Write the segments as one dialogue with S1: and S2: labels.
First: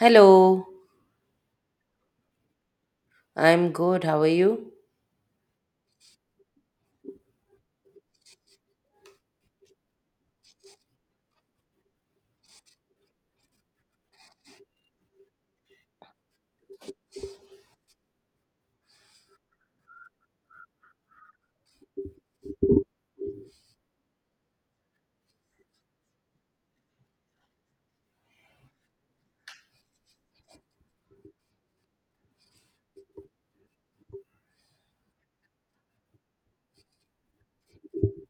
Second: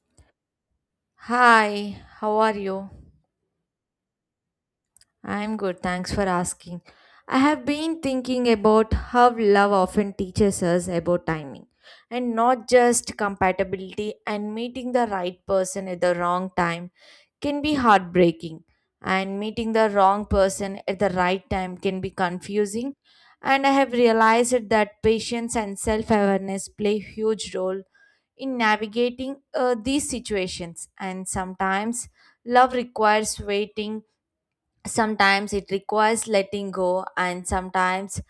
S1: Hello,
S2: Hi, how are you?
S1: I'm good. How are you?
S2: I'm good, thanks for asking. I have been thinking about how love often teaches us about timing and not just compatibility. And meeting the right person at the wrong time can be heartbreaking, and meeting the wrong person at the right time can be confusing. And I have realized that patience and self awareness play huge role in navigating these situations. And sometimes love requires waiting, sometimes it requires letting go, and sometimes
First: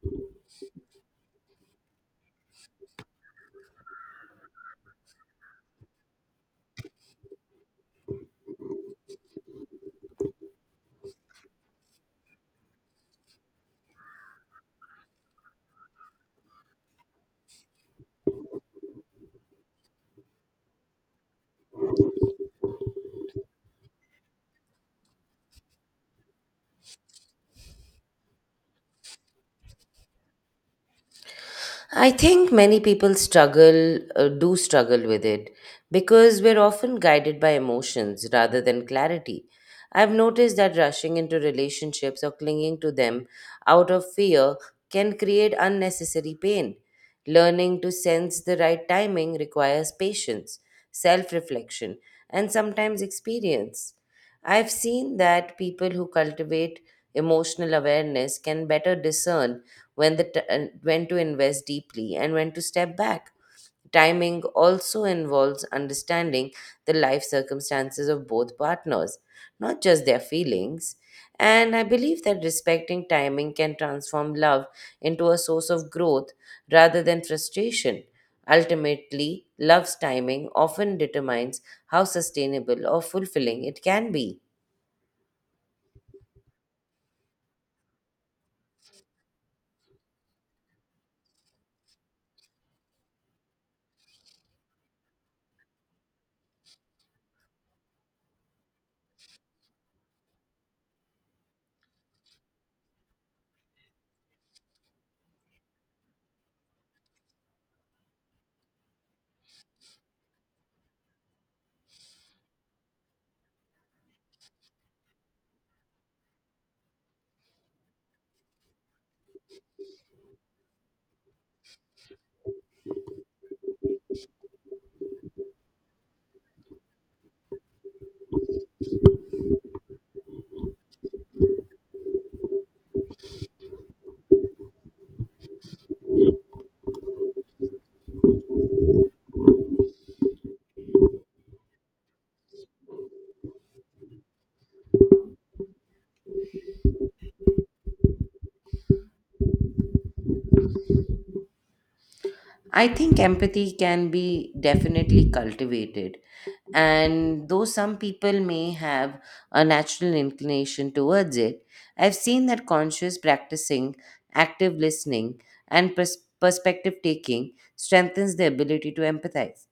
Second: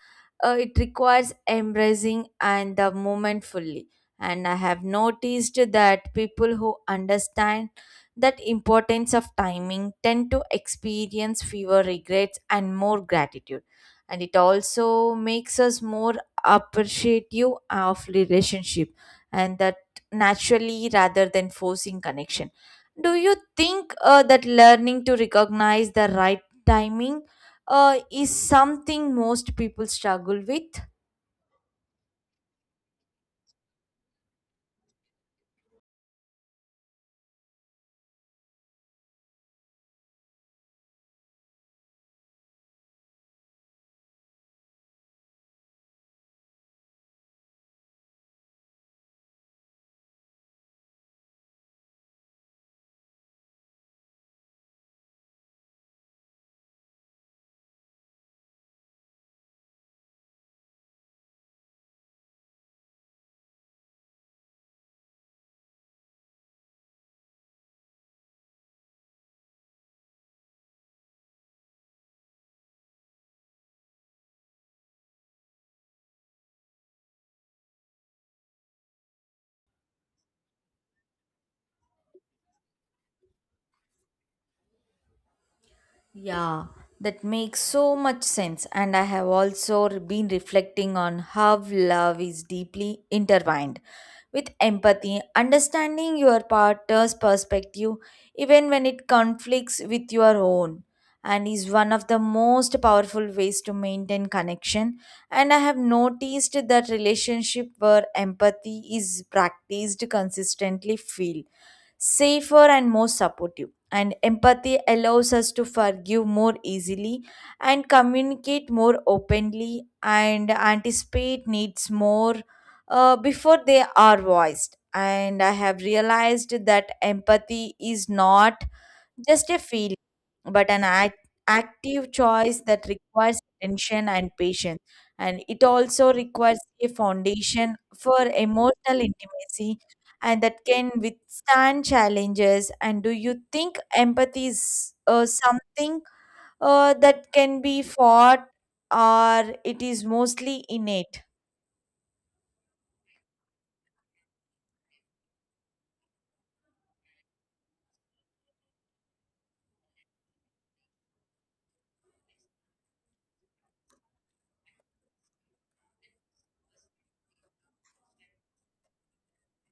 S2: it requires embracing and the moment fully. And I have noticed that people who understand that importance of timing tend to experience fewer regrets and more gratitude, and it also makes us more appreciative of relationship and that naturally rather than forcing connection. Do you think that learning to recognize the right timing is something most people struggle with?
S1: I think many people struggle, do struggle with it because we're often guided by emotions rather than clarity. I've noticed that rushing into relationships or clinging to them out of fear can create unnecessary pain. Learning to sense the right timing requires patience, self reflection, and sometimes experience. I've seen that people who cultivate emotional awareness can better discern when to invest deeply and when to step back. Timing also involves understanding the life circumstances of both partners, not just their feelings. And I believe that respecting timing can transform love into a source of growth rather than frustration. Ultimately, love's timing often determines how sustainable or fulfilling it can be.
S2: Yeah, that makes so much sense. And I have also been reflecting on how love is deeply intertwined with empathy. Understanding your partner's perspective, even when it conflicts with your own, and is one of the most powerful ways to maintain connection. And I have noticed that relationship where empathy is practiced consistently feel safer and more supportive, and empathy allows us to forgive more easily and communicate more openly and anticipate needs more before they are voiced. And I have realized that empathy is not just a feeling, but an act, active choice that requires attention and patience. And it also requires a foundation for emotional intimacy and that can withstand challenges. And do you think empathy is something that can be fought, or it is mostly innate?
S1: I think empathy can be definitely cultivated. And though some people may have a natural inclination towards it, I've seen that conscious practicing, active listening, and perspective taking strengthens the ability to empathize.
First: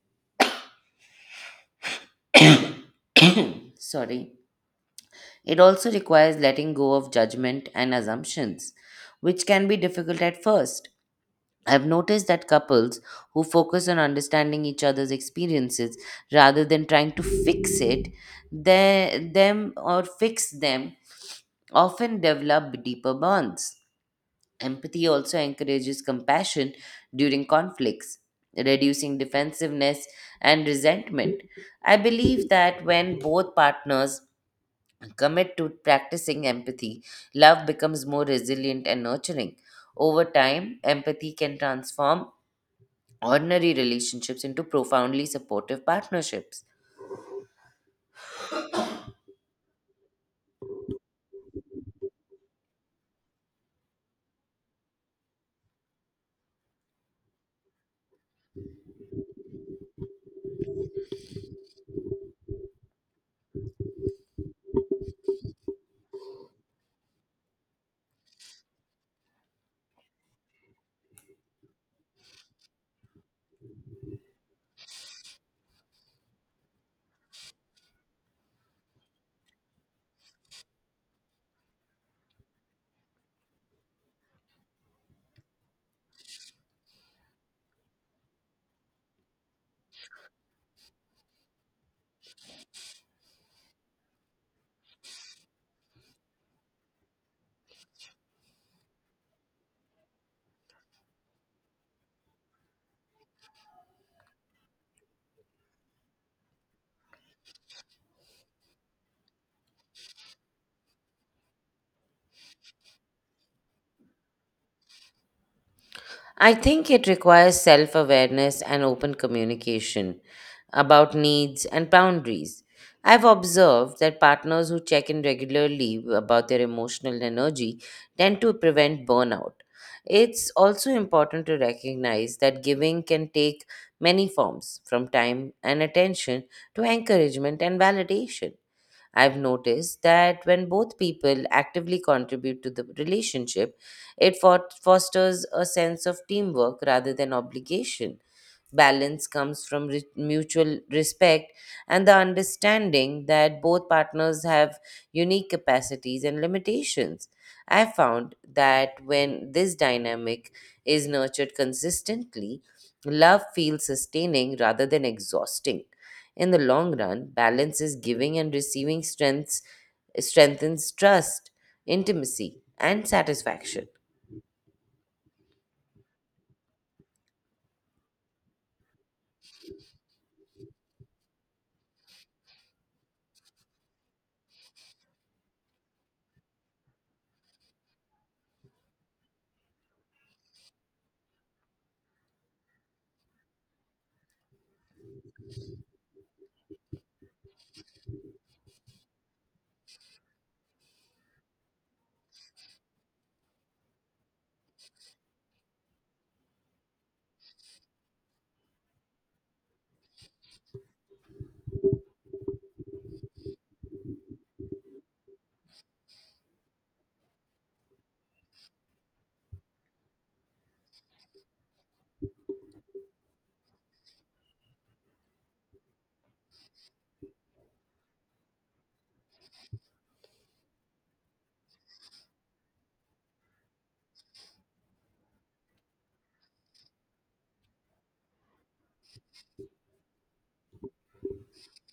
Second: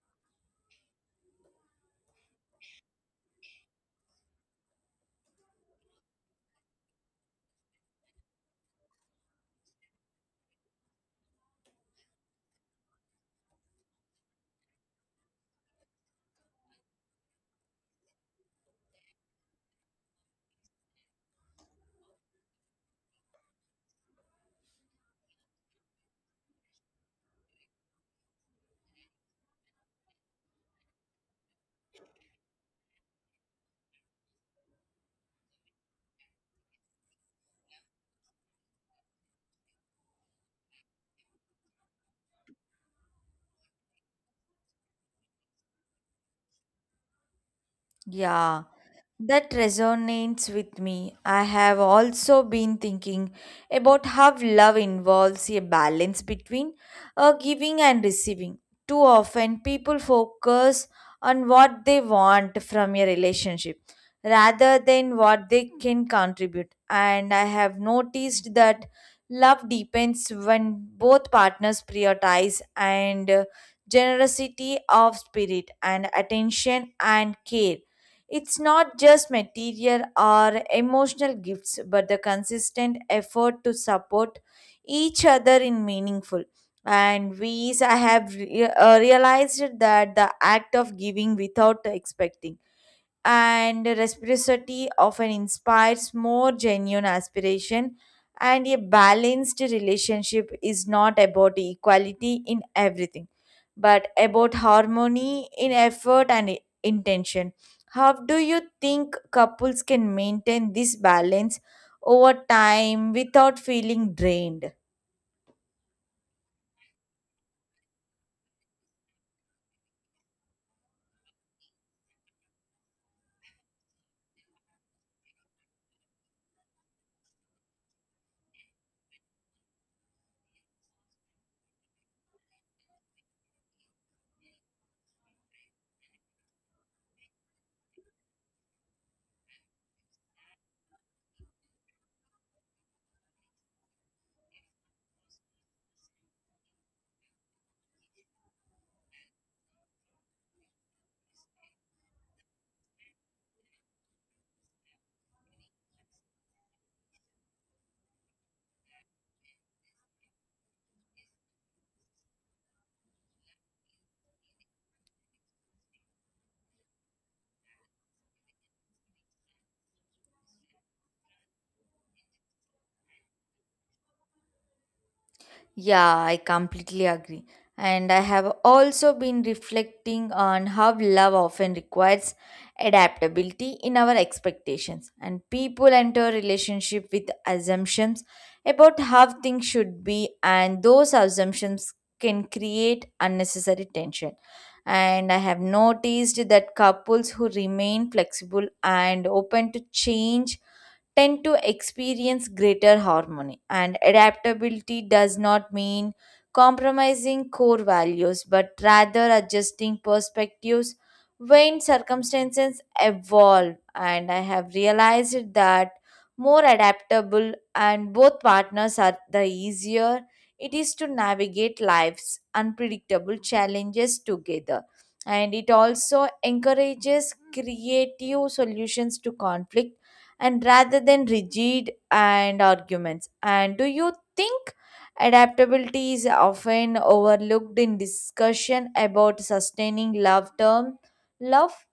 S1: Sorry. It also requires letting go of judgment and assumptions, which can be difficult at first. I've noticed that couples who focus on understanding each other's experiences rather than trying to fix it, they, them or fix them, often develop deeper bonds. Empathy also encourages compassion during conflicts, reducing defensiveness and resentment. I believe that when both partners commit to practicing empathy, love becomes more resilient and nurturing. Over time, empathy can transform ordinary relationships into profoundly supportive partnerships.
S2: Yeah, that resonates with me. I have also been thinking about how love involves a balance between giving and receiving. Too often, people focus on what they want from a relationship rather than what they can contribute. And I have noticed that love deepens when both partners prioritize and generosity of spirit and attention and care. It's not just material or emotional gifts, but the consistent effort to support each other in meaningful. And we I have re- realized that the act of giving without expecting and reciprocity often inspires more genuine aspiration, and a balanced relationship is not about equality in everything but about harmony in effort and intention. How do you think couples can maintain this balance over time without feeling drained?
S1: I think it requires self awareness and open communication about needs and boundaries. I've observed that partners who check in regularly about their emotional energy tend to prevent burnout. It's also important to recognize that giving can take many forms, from time and attention to encouragement and validation. I've noticed that when both people actively contribute to the relationship, it fosters a sense of teamwork rather than obligation. Balance comes from re- Mutual respect and the understanding that both partners have unique capacities and limitations. I found that when this dynamic is nurtured consistently, love feels sustaining rather than exhausting. In the long run, balance is giving and receiving strengths strengthens trust, intimacy, and satisfaction.
S2: Yeah, I completely agree. And I have also been reflecting on how love often requires adaptability in our expectations. And people enter a relationship with assumptions about how things should be, and those assumptions can create unnecessary tension. And I have noticed that couples who remain flexible and open to change tend to experience greater harmony. And adaptability does not mean compromising core values, but rather adjusting perspectives when circumstances evolve. And I have realized that more adaptable and both partners are the easier it is to navigate life's unpredictable challenges together, and it also encourages creative solutions to conflict and rather than rigid and arguments. And do you think adaptability is often overlooked in discussion about sustaining love term love?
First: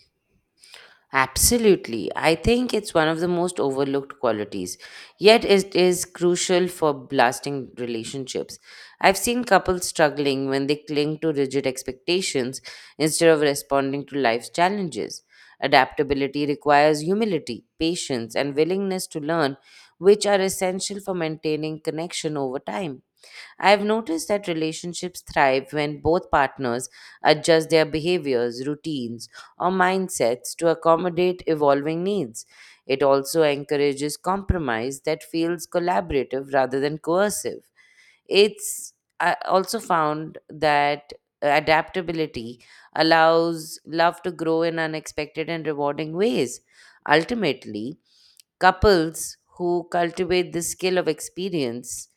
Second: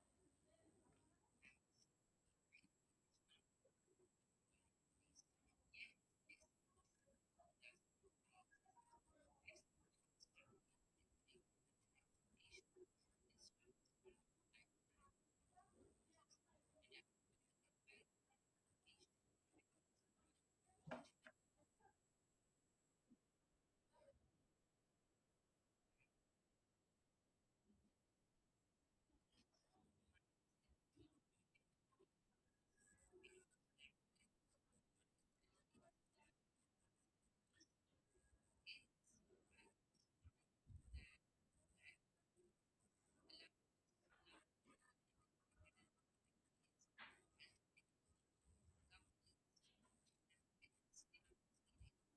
S1: Absolutely. I think it's one of the most overlooked qualities, yet, it is crucial for lasting relationships. I've seen couples struggling when they cling to rigid expectations instead of responding to life's challenges. Adaptability requires humility, patience, and willingness to learn, which are essential for maintaining connection over time. I've noticed that relationships thrive when both partners adjust their behaviors, routines, or mindsets to accommodate evolving needs. It also encourages compromise that feels collaborative rather than coercive. It's I also found that adaptability allows love to grow in unexpected and rewarding ways. Ultimately, couples who cultivate the skill of experience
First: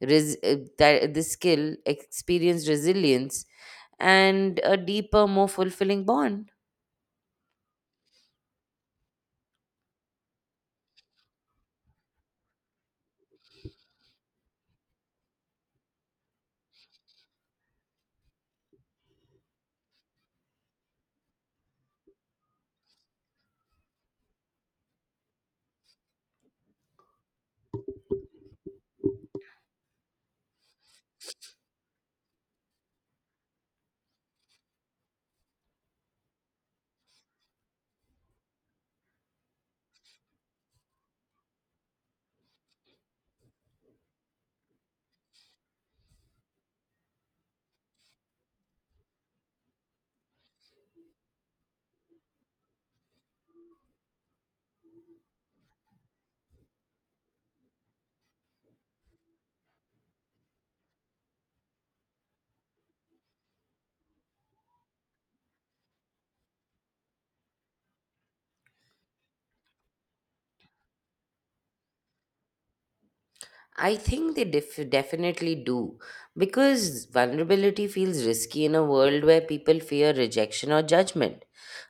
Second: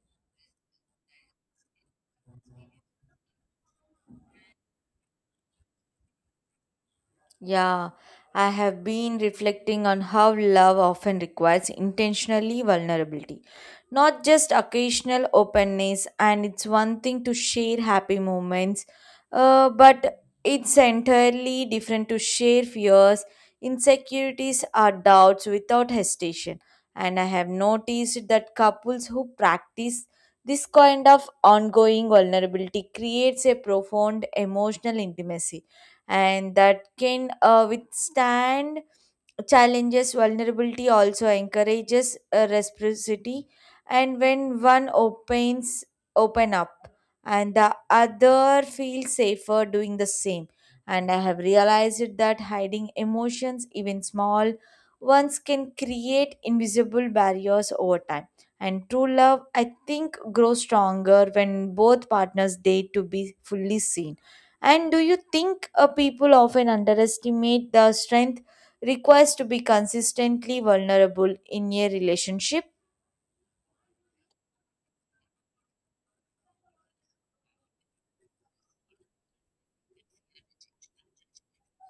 S1: res- that this skill experience resilience and a deeper more fulfilling bond.
S2: Yeah, I have been reflecting on how love often requires intentionally vulnerability, not just occasional openness. And it's one thing to share happy moments, but it's entirely different to share fears, insecurities, or doubts without hesitation. And I have noticed that couples who practice this kind of ongoing vulnerability creates a profound emotional intimacy and that can withstand challenges. Vulnerability also encourages reciprocity, and when one opens open up and the other feels safer doing the same. And I have realized that hiding emotions, even small ones, can create invisible barriers over time, and true love I think grows stronger when both partners dare to be fully seen. And do you think people often underestimate the strength requires to be consistently vulnerable in a relationship?
S1: I think they definitely do because vulnerability feels risky in a world where people fear rejection or judgment.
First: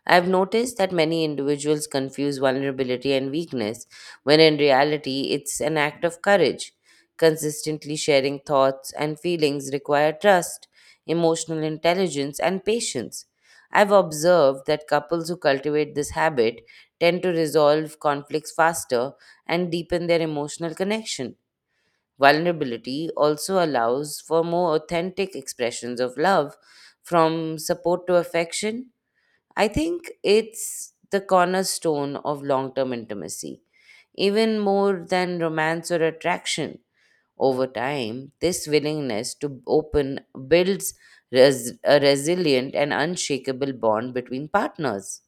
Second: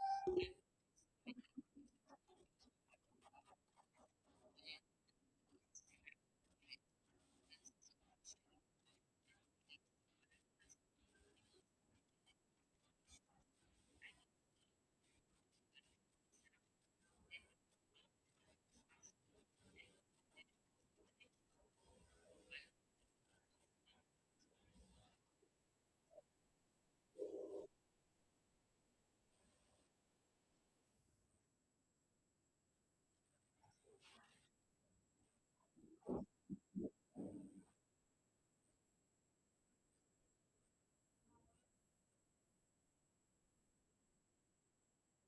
S1: I've noticed that many individuals confuse vulnerability and weakness, when in reality, it's an act of courage. Consistently sharing thoughts and feelings require trust, emotional intelligence, and patience. I've observed that couples who cultivate this habit tend to resolve conflicts faster and deepen their emotional connection. Vulnerability also allows for more authentic expressions of love, from support to affection. I think it's the cornerstone of long term intimacy. Even more than romance or attraction, over time, this willingness to open builds a resilient and unshakable bond between partners.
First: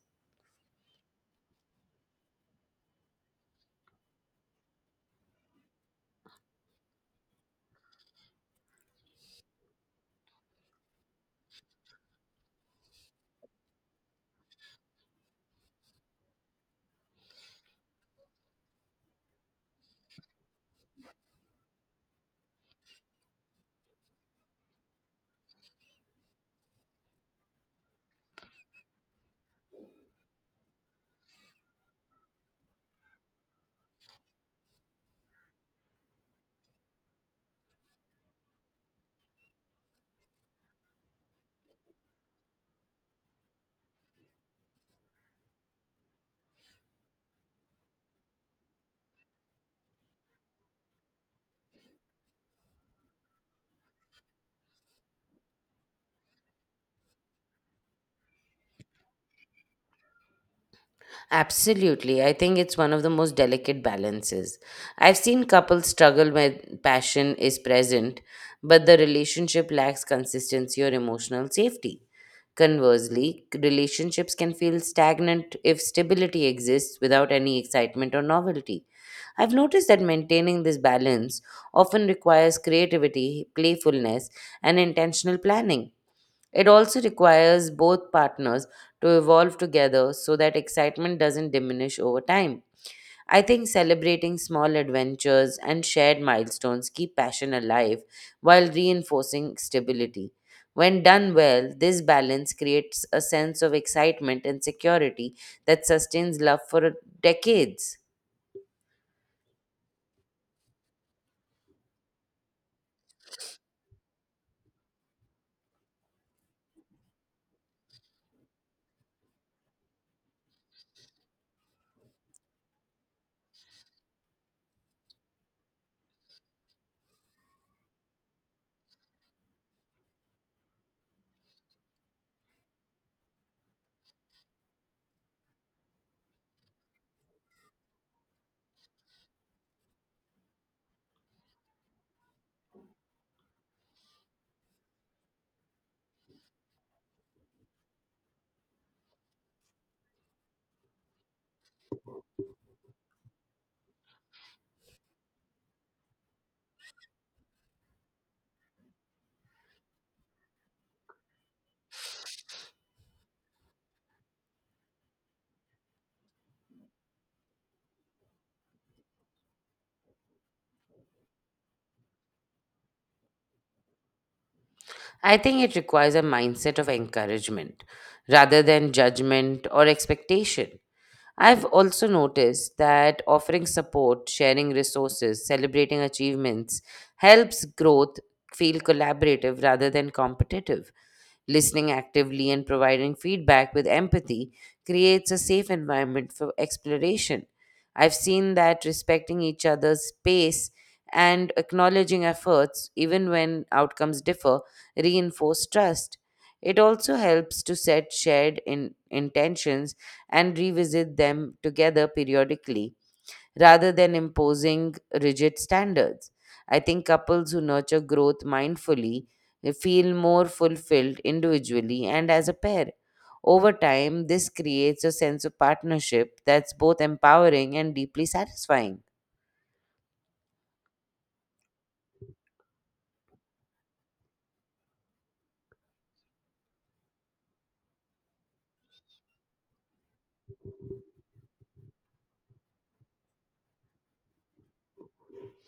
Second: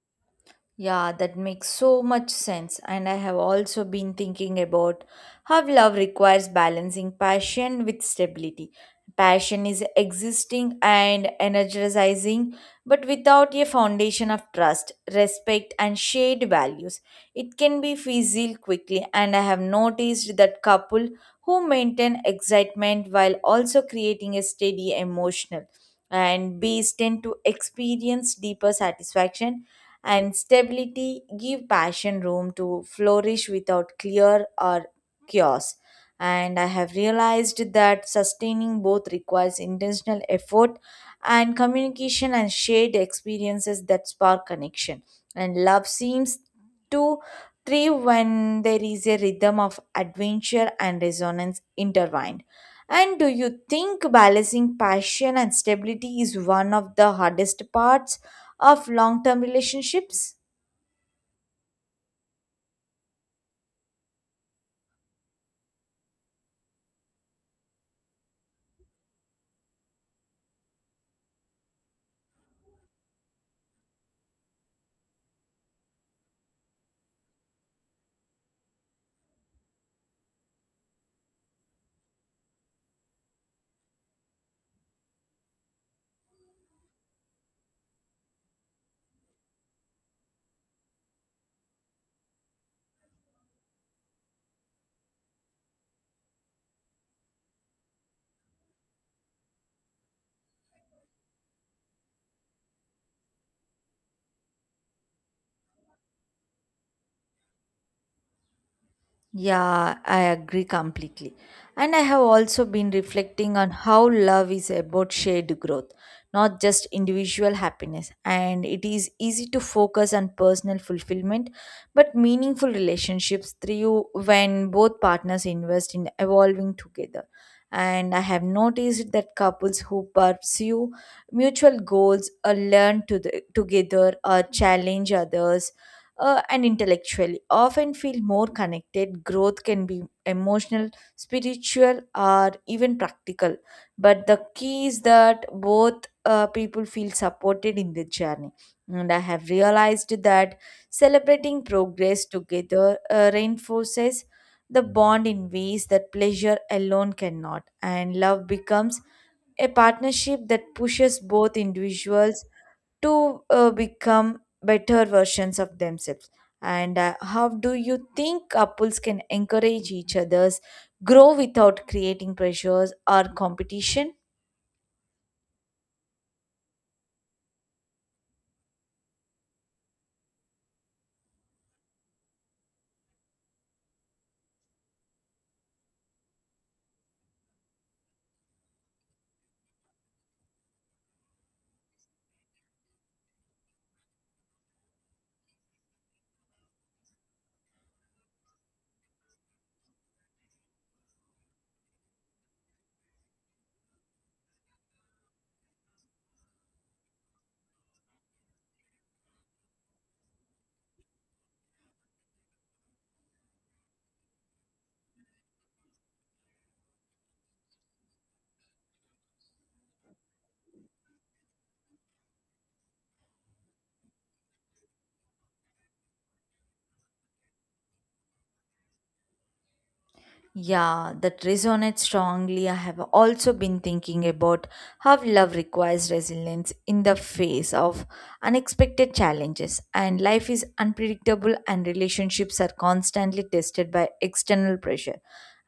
S2: Yeah, that makes so much sense. And I have also been thinking about how love requires balancing passion with stability. Passion is existing and energizing, but without a foundation of trust, respect, and shared values, it can be fizzled quickly. And I have noticed that couple who maintain excitement while also creating a steady emotional and base tend to experience deeper satisfaction, and stability give passion room to flourish without clear or chaos. And I have realized that sustaining both requires intentional effort and communication and shared experiences that spark connection, and love seems to thrive when there is a rhythm of adventure and resonance intertwined. And do you think balancing passion and stability is one of the hardest parts of long term relationships?
S1: Absolutely. I think it's one of the most delicate balances. I've seen couples struggle when passion is present, but the relationship lacks consistency or emotional safety. Conversely, relationships can feel stagnant if stability exists without any excitement or novelty. I've noticed that maintaining this balance often requires creativity, playfulness, and intentional planning. It also requires both partners to evolve together so that excitement doesn't diminish over time. I think celebrating small adventures and shared milestones keep passion alive while reinforcing stability. When done well, this balance creates a sense of excitement and security that sustains love for decades.
S2: Yeah, I agree completely. And I have also been reflecting on how love is about shared growth, not just individual happiness. And it is easy to focus on personal fulfillment, but meaningful relationships through when both partners invest in evolving together. And I have noticed that couples who pursue mutual goals or learn to the, together or challenge others and intellectually often feel more connected. Growth can be emotional, spiritual, or even practical, but the key is that both people feel supported in the journey. And I have realized that celebrating progress together reinforces the bond in ways that pleasure alone cannot, and love becomes a partnership that pushes both individuals to become better versions of themselves. And how do you think couples can encourage each other's grow without creating pressures or competition?
S1: I think it requires a mindset of encouragement rather than judgment or expectation. I've also noticed that offering support, sharing resources, celebrating achievements helps growth feel collaborative rather than competitive. Listening actively and providing feedback with empathy creates a safe environment for exploration. I've seen that respecting each other's space and acknowledging efforts, even when outcomes differ, reinforce trust. It also helps to set shared intentions and revisit them together periodically rather than imposing rigid standards. I think couples who nurture growth mindfully, they feel more fulfilled individually and as a pair. Over time, this creates a sense of partnership that's both empowering and deeply satisfying.
S2: Yeah, that resonates strongly. I have also been thinking about how love requires resilience in the face of unexpected challenges. And life is unpredictable, and relationships are constantly tested by external pressure,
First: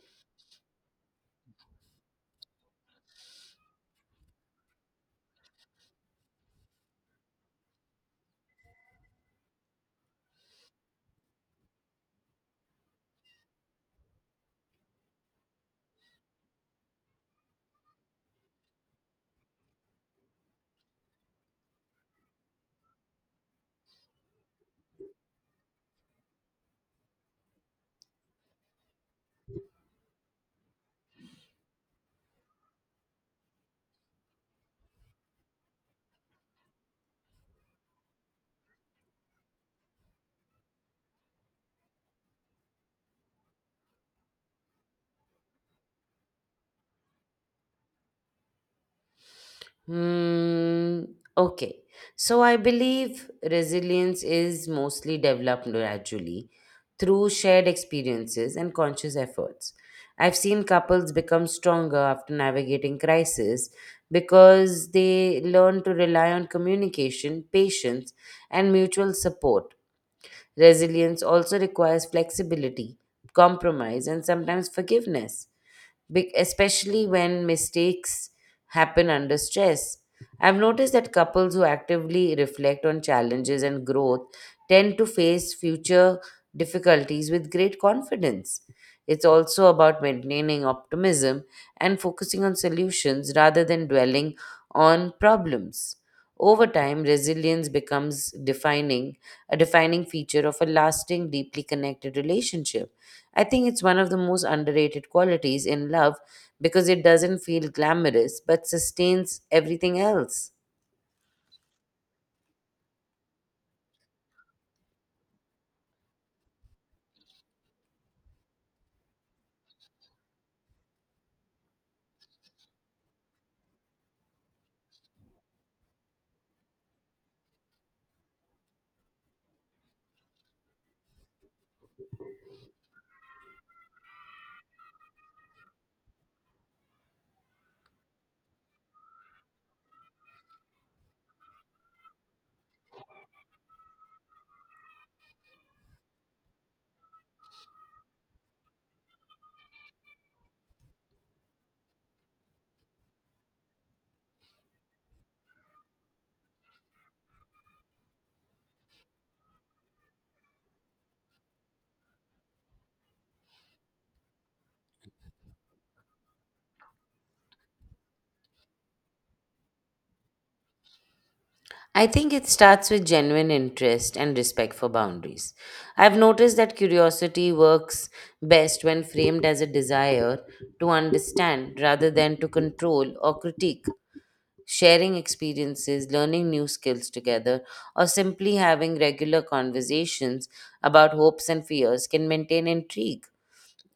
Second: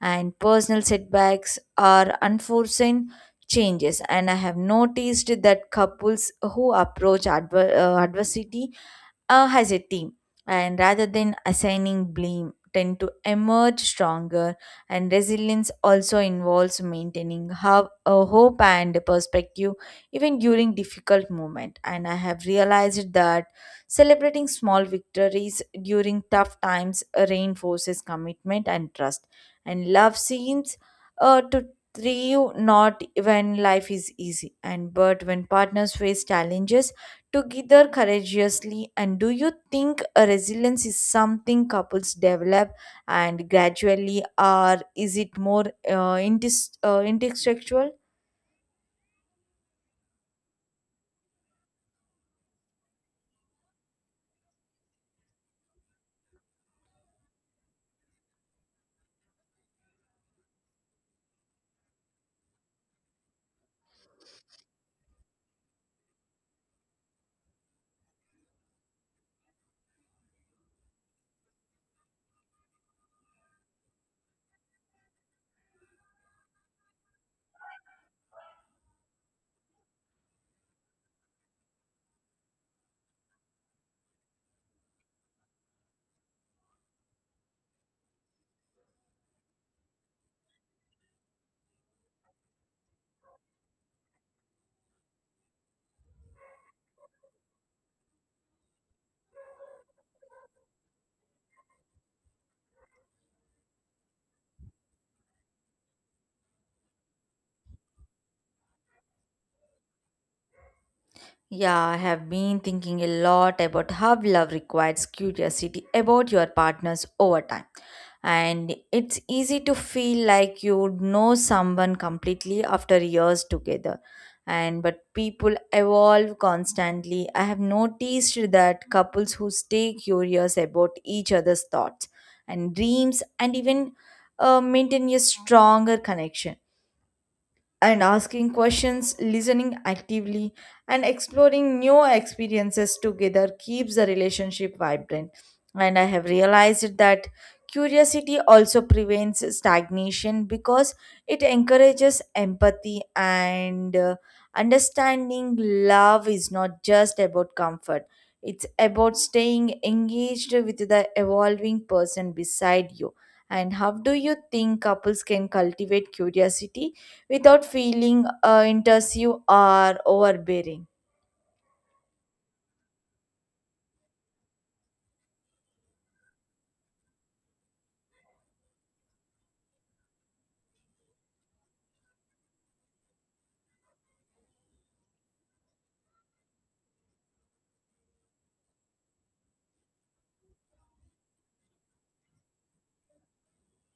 S2: and personal setbacks are unforeseen changes. And I have noticed that couples who approach adversity as a team and rather than assigning blame tend to emerge stronger, and resilience also involves maintaining how, a hope and perspective even during difficult moment. And I have realized that celebrating small victories during tough times reinforces commitment and trust, and love seems to thrive not when life is easy and but when partners face challenges together courageously. And do you think a resilience is something couples develop and gradually, or is it more instinctual?
S1: Hmm. Okay. So I believe resilience is mostly developed gradually through shared experiences and conscious efforts. I've seen couples become stronger after navigating crisis because they learn to rely on communication, patience, and mutual support. Resilience also requires flexibility, compromise, and sometimes forgiveness. Especially when mistakes happen under stress. I've noticed that couples who actively reflect on challenges and growth tend to face future difficulties with great confidence. It's also about maintaining optimism and focusing on solutions rather than dwelling on problems. Over time, resilience becomes defining a defining feature of a lasting, deeply connected relationship. I think it's one of the most underrated qualities in love because it doesn't feel glamorous but sustains everything else.
S2: Yeah, I have been thinking a lot about how love requires curiosity about your partners over time. And it's easy to feel like you know someone completely after years together. And but people evolve constantly. I have noticed that couples who stay curious about each other's thoughts and dreams and even maintain a stronger connection, and asking questions, listening actively, and exploring new experiences together keeps the relationship vibrant. And I have realized that curiosity also prevents stagnation because it encourages empathy and understanding. Love is not just about comfort, it's about staying engaged with the evolving person beside you. And how do you think couples can cultivate curiosity without feeling intrusive or overbearing?
S1: I think it starts with genuine interest and respect for boundaries. I've noticed that curiosity works best when framed as a desire to understand rather than to control or critique. Sharing experiences, learning new skills together, or simply having regular conversations about hopes and fears can maintain intrigue.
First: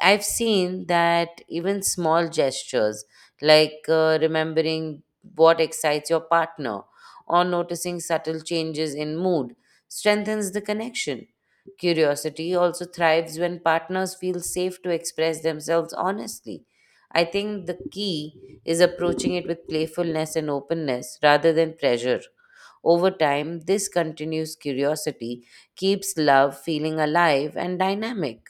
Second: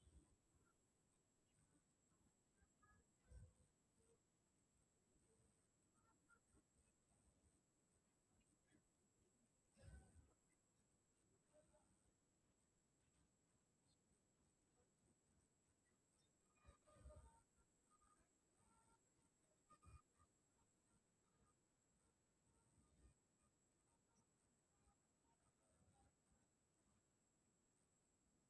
S1: I've seen that even small gestures, like remembering what excites your partner or noticing subtle changes in mood, strengthens the connection. Curiosity also thrives when partners feel safe to express themselves honestly. I think the key is approaching it with playfulness and openness rather than pressure. Over time, this continuous curiosity keeps love feeling alive and dynamic.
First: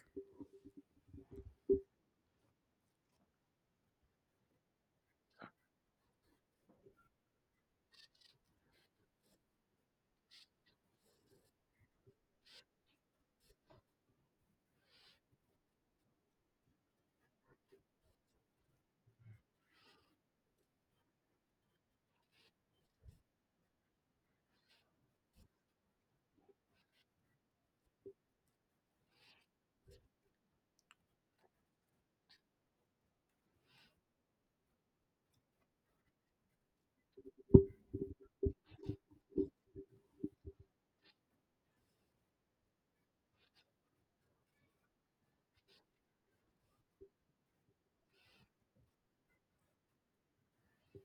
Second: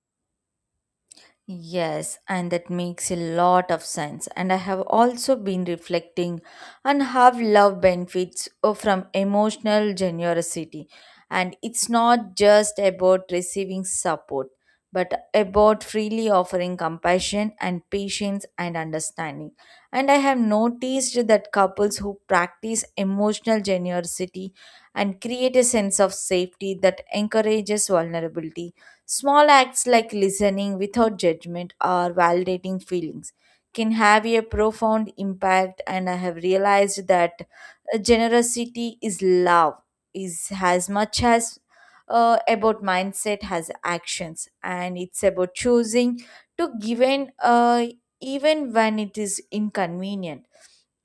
S2: Yes, and that makes a lot of sense. And I have also been reflecting on how love benefits from emotional generosity. And it's not just about receiving support, but about freely offering compassion and patience and understanding. And I have noticed that couples who practice emotional generosity and create a sense of safety that encourages vulnerability. Small acts like listening without judgment or validating feelings can have a profound impact. And I have realized that generosity is love, is as much as about mindset as actions, and it's about choosing to give in even when it is inconvenient,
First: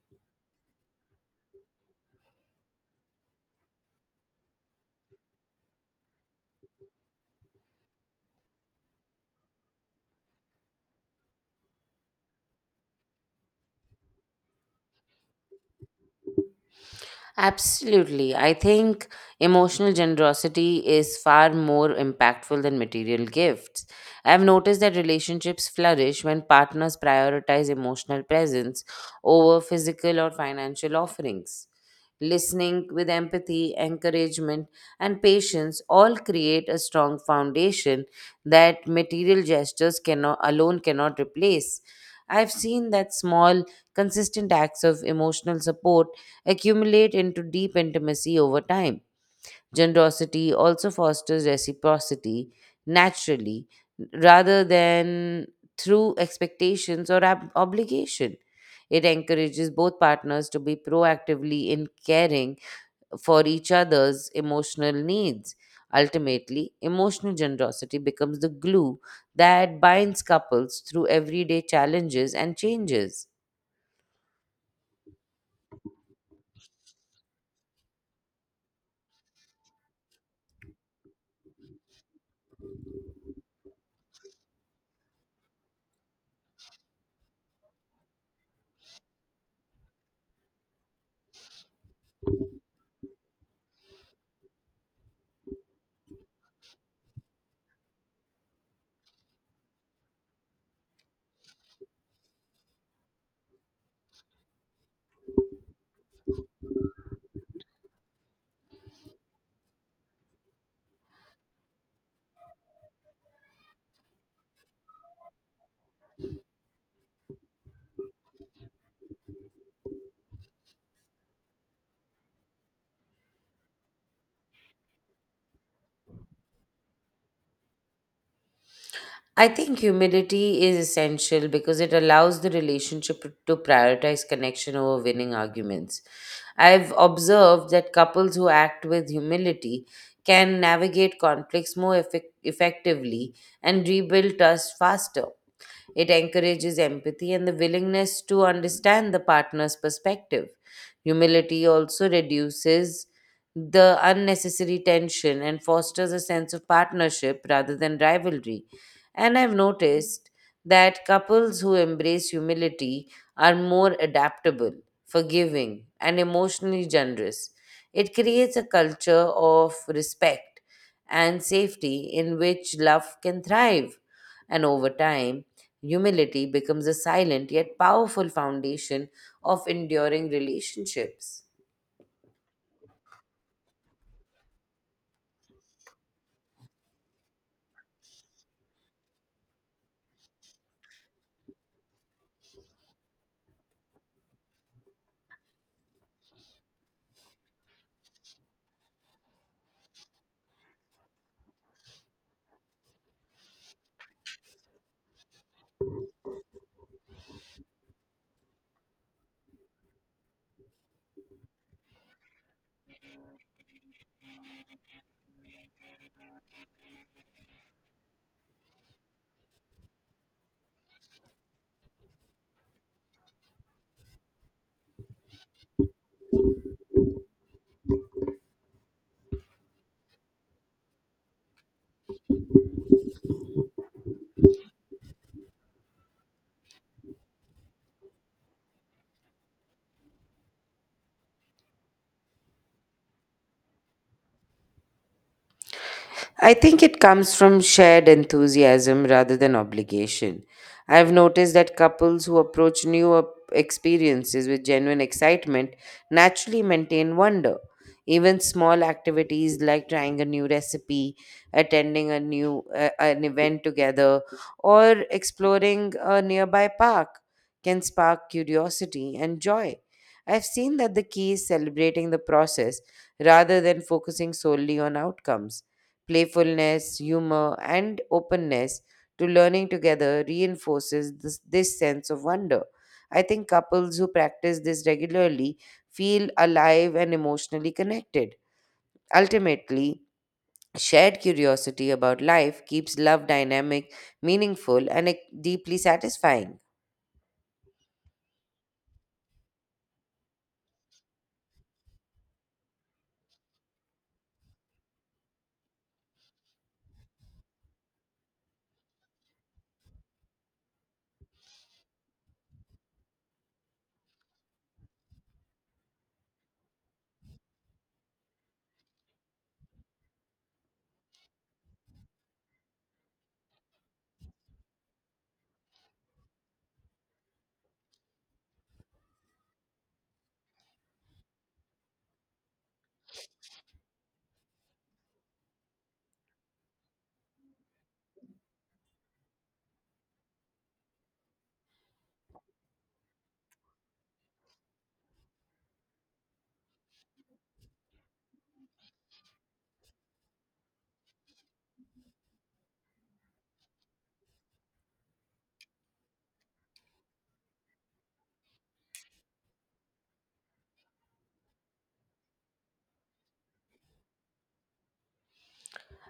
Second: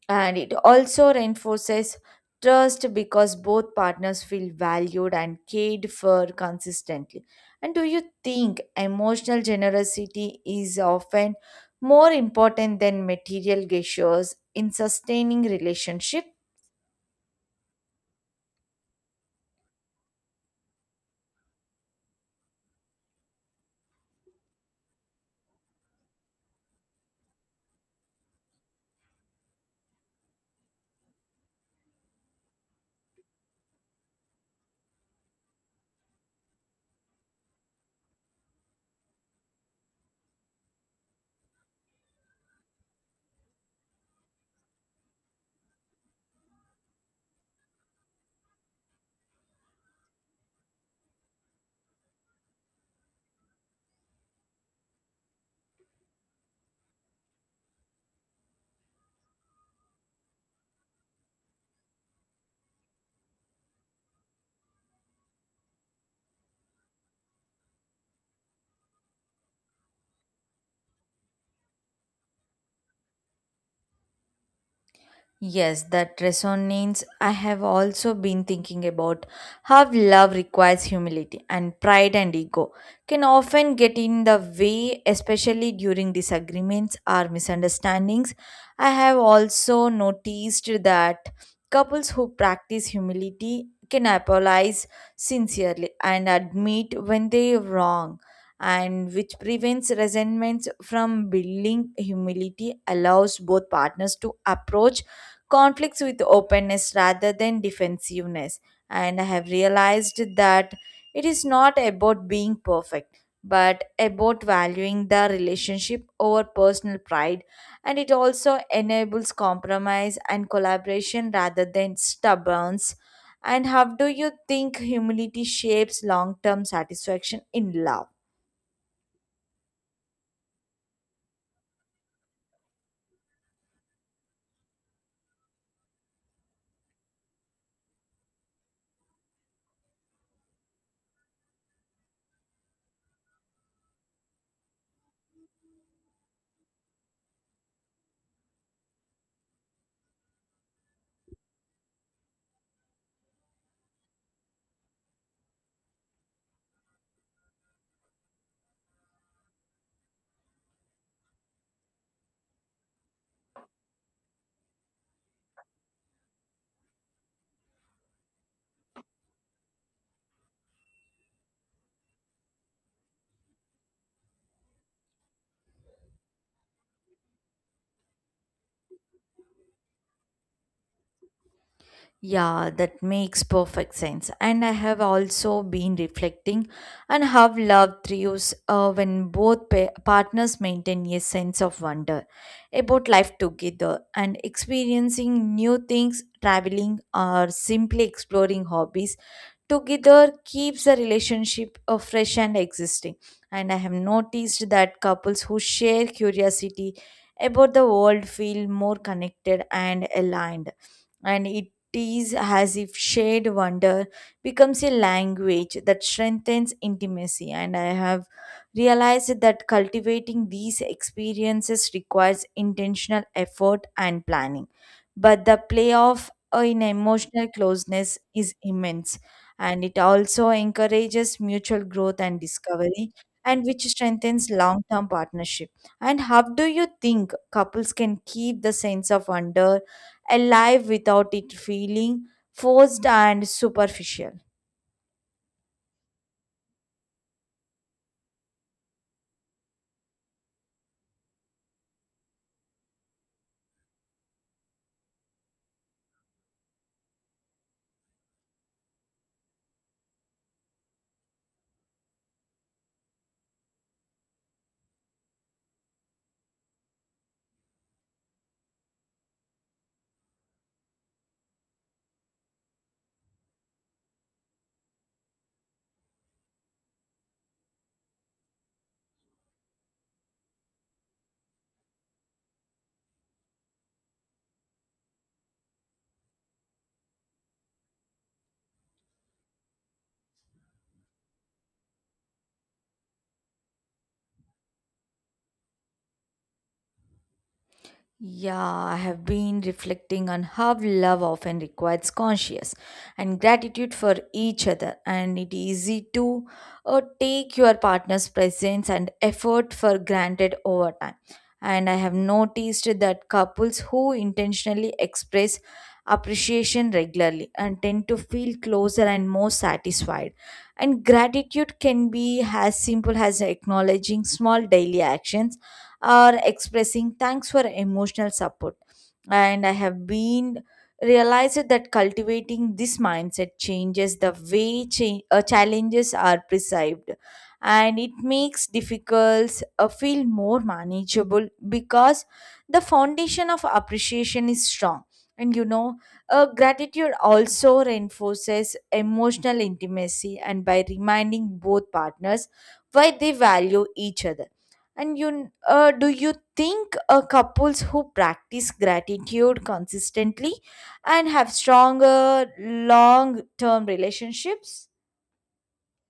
S2: and it also reinforces trust because both partners feel valued and cared for consistently. And do you think emotional generosity is often more important than material gestures in sustaining relationships?
S1: Absolutely. I think emotional generosity is far more impactful than material gifts. I've noticed that relationships flourish when partners prioritize emotional presence over physical or financial offerings. Listening with empathy, encouragement, and patience all create a strong foundation that material gestures cannot alone cannot replace. I've seen that small, consistent acts of emotional support accumulate into deep intimacy over time. Generosity also fosters reciprocity naturally rather than through expectations or obligation. It encourages both partners to be proactively in caring for each other's emotional needs. Ultimately, emotional generosity becomes the glue that binds couples through everyday challenges and changes.
S2: Yes, that resonates. I have also been thinking about how love requires humility and pride and ego can often get in the way, especially during disagreements or misunderstandings. I have also noticed that couples who practice humility can apologize sincerely and admit when they are wrong, and which prevents resentments from building. Humility allows both partners to approach conflicts with openness rather than defensiveness. And I have realized that it is not about being perfect, but about valuing the relationship over personal pride. And it also enables compromise and collaboration rather than stubbornness. And how do you think humility shapes long term satisfaction in love?
S1: I think humility is essential because it allows the relationship to prioritize connection over winning arguments. I've observed that couples who act with humility can navigate conflicts more effectively and rebuild trust faster. It encourages empathy and the willingness to understand the partner's perspective. Humility also reduces the unnecessary tension and fosters a sense of partnership rather than rivalry. And I've noticed that couples who embrace humility are more adaptable, forgiving, and emotionally generous. It creates a culture of respect and safety in which love can thrive. And over time, humility becomes a silent yet powerful foundation of enduring relationships.
S2: Yeah, that makes perfect sense. And I have also been reflecting and have loved trios when both partners maintain a sense of wonder about life together, and experiencing new things, traveling, or simply exploring hobbies together keeps the relationship fresh and existing. And I have noticed that couples who share curiosity about the world feel more connected and aligned. And it is as if shared wonder becomes a language that strengthens intimacy. And I have realized that cultivating these experiences requires intentional effort and planning. But the payoff in emotional closeness is immense, and it also encourages mutual growth and discovery and which strengthens long-term partnership. And how do you think couples can keep the sense of wonder alive without it feeling forced and superficial?
S1: I think it comes from shared enthusiasm rather than obligation. I've noticed that couples who approach new experiences with genuine excitement naturally maintain wonder. Even small activities like trying a new recipe, attending a new an event together, or exploring a nearby park can spark curiosity and joy. I've seen that the key is celebrating the process rather than focusing solely on outcomes. Playfulness, humor, and openness to learning together reinforces this sense of wonder. I think couples who practice this regularly feel alive and emotionally connected. Ultimately, shared curiosity about life keeps love dynamic, meaningful, and deeply satisfying.
S2: Yeah, I have been reflecting on how love often requires conscious and gratitude for each other, and it is easy to take your partner's presence and effort for granted over time. And I have noticed that couples who intentionally express appreciation regularly and tend to feel closer and more satisfied. And gratitude can be as simple as acknowledging small daily actions or expressing thanks for emotional support. And I have been realized that cultivating this mindset changes the way challenges are perceived, and it makes difficulties feel more manageable because the foundation of appreciation is strong, and you know gratitude also reinforces emotional intimacy and by reminding both partners why they value each other. And you, do you think couples who practice gratitude consistently and have stronger long-term relationships?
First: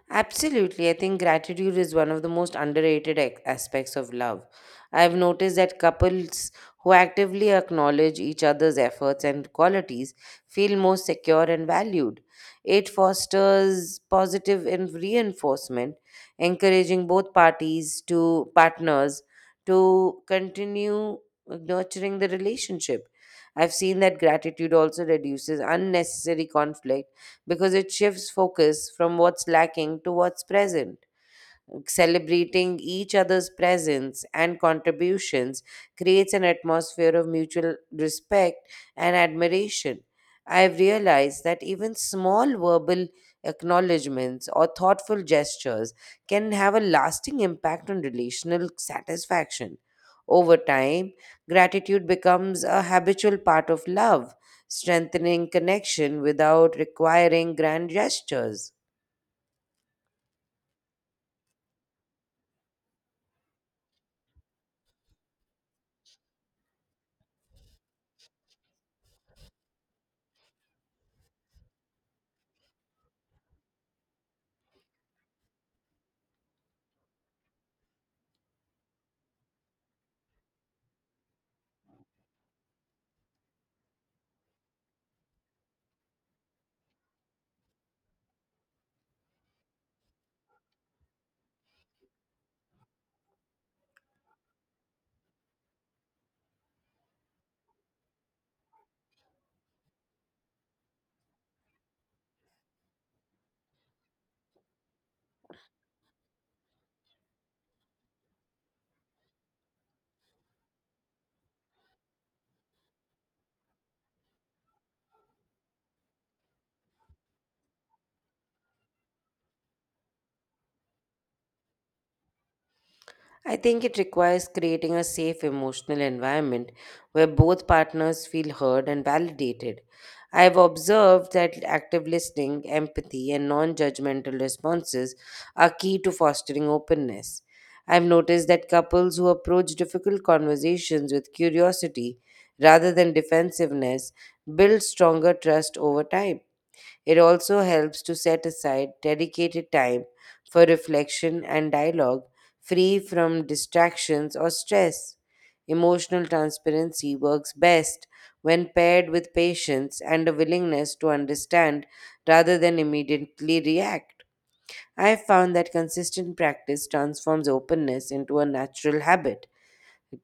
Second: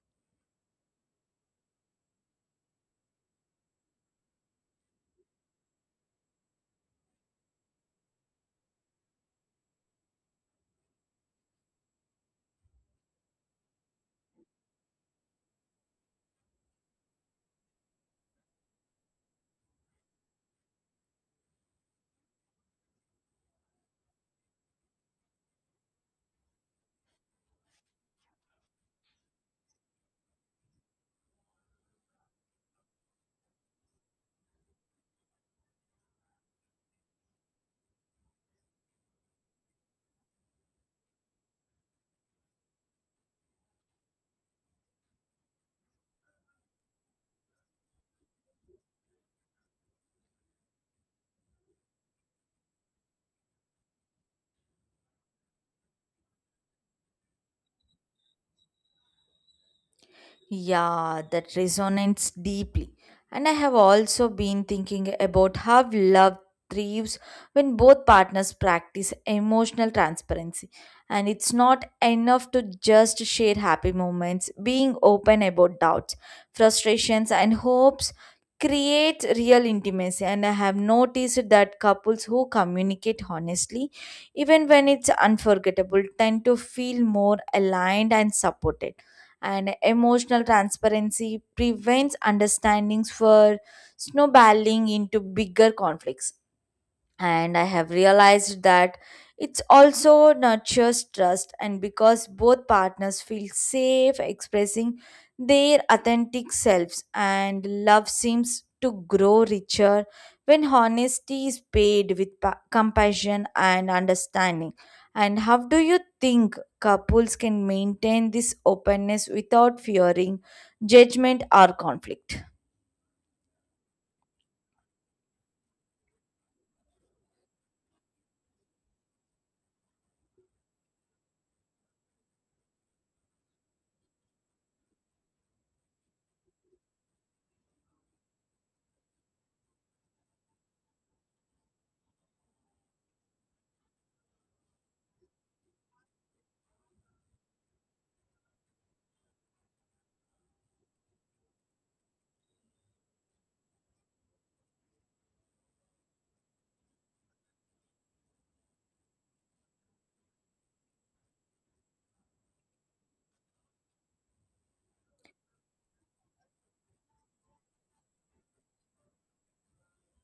S1: Absolutely. I think gratitude is one of the most underrated aspects of love. I've noticed that couples who actively acknowledge each other's efforts and qualities feel more secure and valued. It fosters positive and reinforcement, encouraging both parties to partners to continue nurturing the relationship. I've seen that gratitude also reduces unnecessary conflict because it shifts focus from what's lacking to what's present. Celebrating each other's presence and contributions creates an atmosphere of mutual respect and admiration. I've realized that even small verbal acknowledgements or thoughtful gestures can have a lasting impact on relational satisfaction. Over time, gratitude becomes a habitual part of love, strengthening connection without requiring grand gestures.
S2: Yeah, that resonates deeply. And I have also been thinking about how love thrives when both partners practice emotional transparency. And it's not enough to just share happy moments. Being open about doubts, frustrations, and hopes creates real intimacy, and I have noticed that couples who communicate honestly even when it's unforgettable tend to feel more aligned and supported, and emotional transparency prevents understandings for snowballing into bigger conflicts. And I have realized that it's also nurtures trust and because both partners feel safe expressing their authentic selves, and love seems to grow richer when honesty is paid with compassion and understanding. And how do you think couples can maintain this openness without fearing judgment or conflict?
S1: I think it requires creating a safe emotional environment where both partners feel heard and validated. I have observed that active listening, empathy, and non judgmental responses are key to fostering openness. I've noticed that couples who approach difficult conversations with curiosity rather than defensiveness build stronger trust over time. It also helps to set aside dedicated time for reflection and dialogue, free from distractions or stress. Emotional transparency works best when paired with patience and a willingness to understand rather than immediately react. I have found that consistent practice transforms openness into a natural habit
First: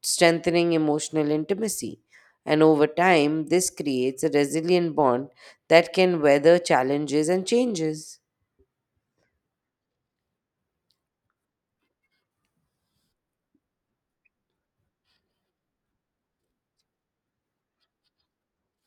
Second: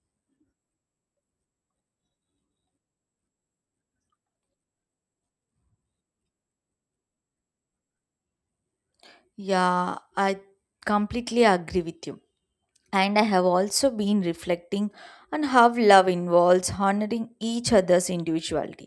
S1: strengthening emotional intimacy. And over time, this creates a resilient bond that can weather challenges and changes.
S2: Yeah, I completely agree with you. And I have also been reflecting on how love involves honoring each other's individuality.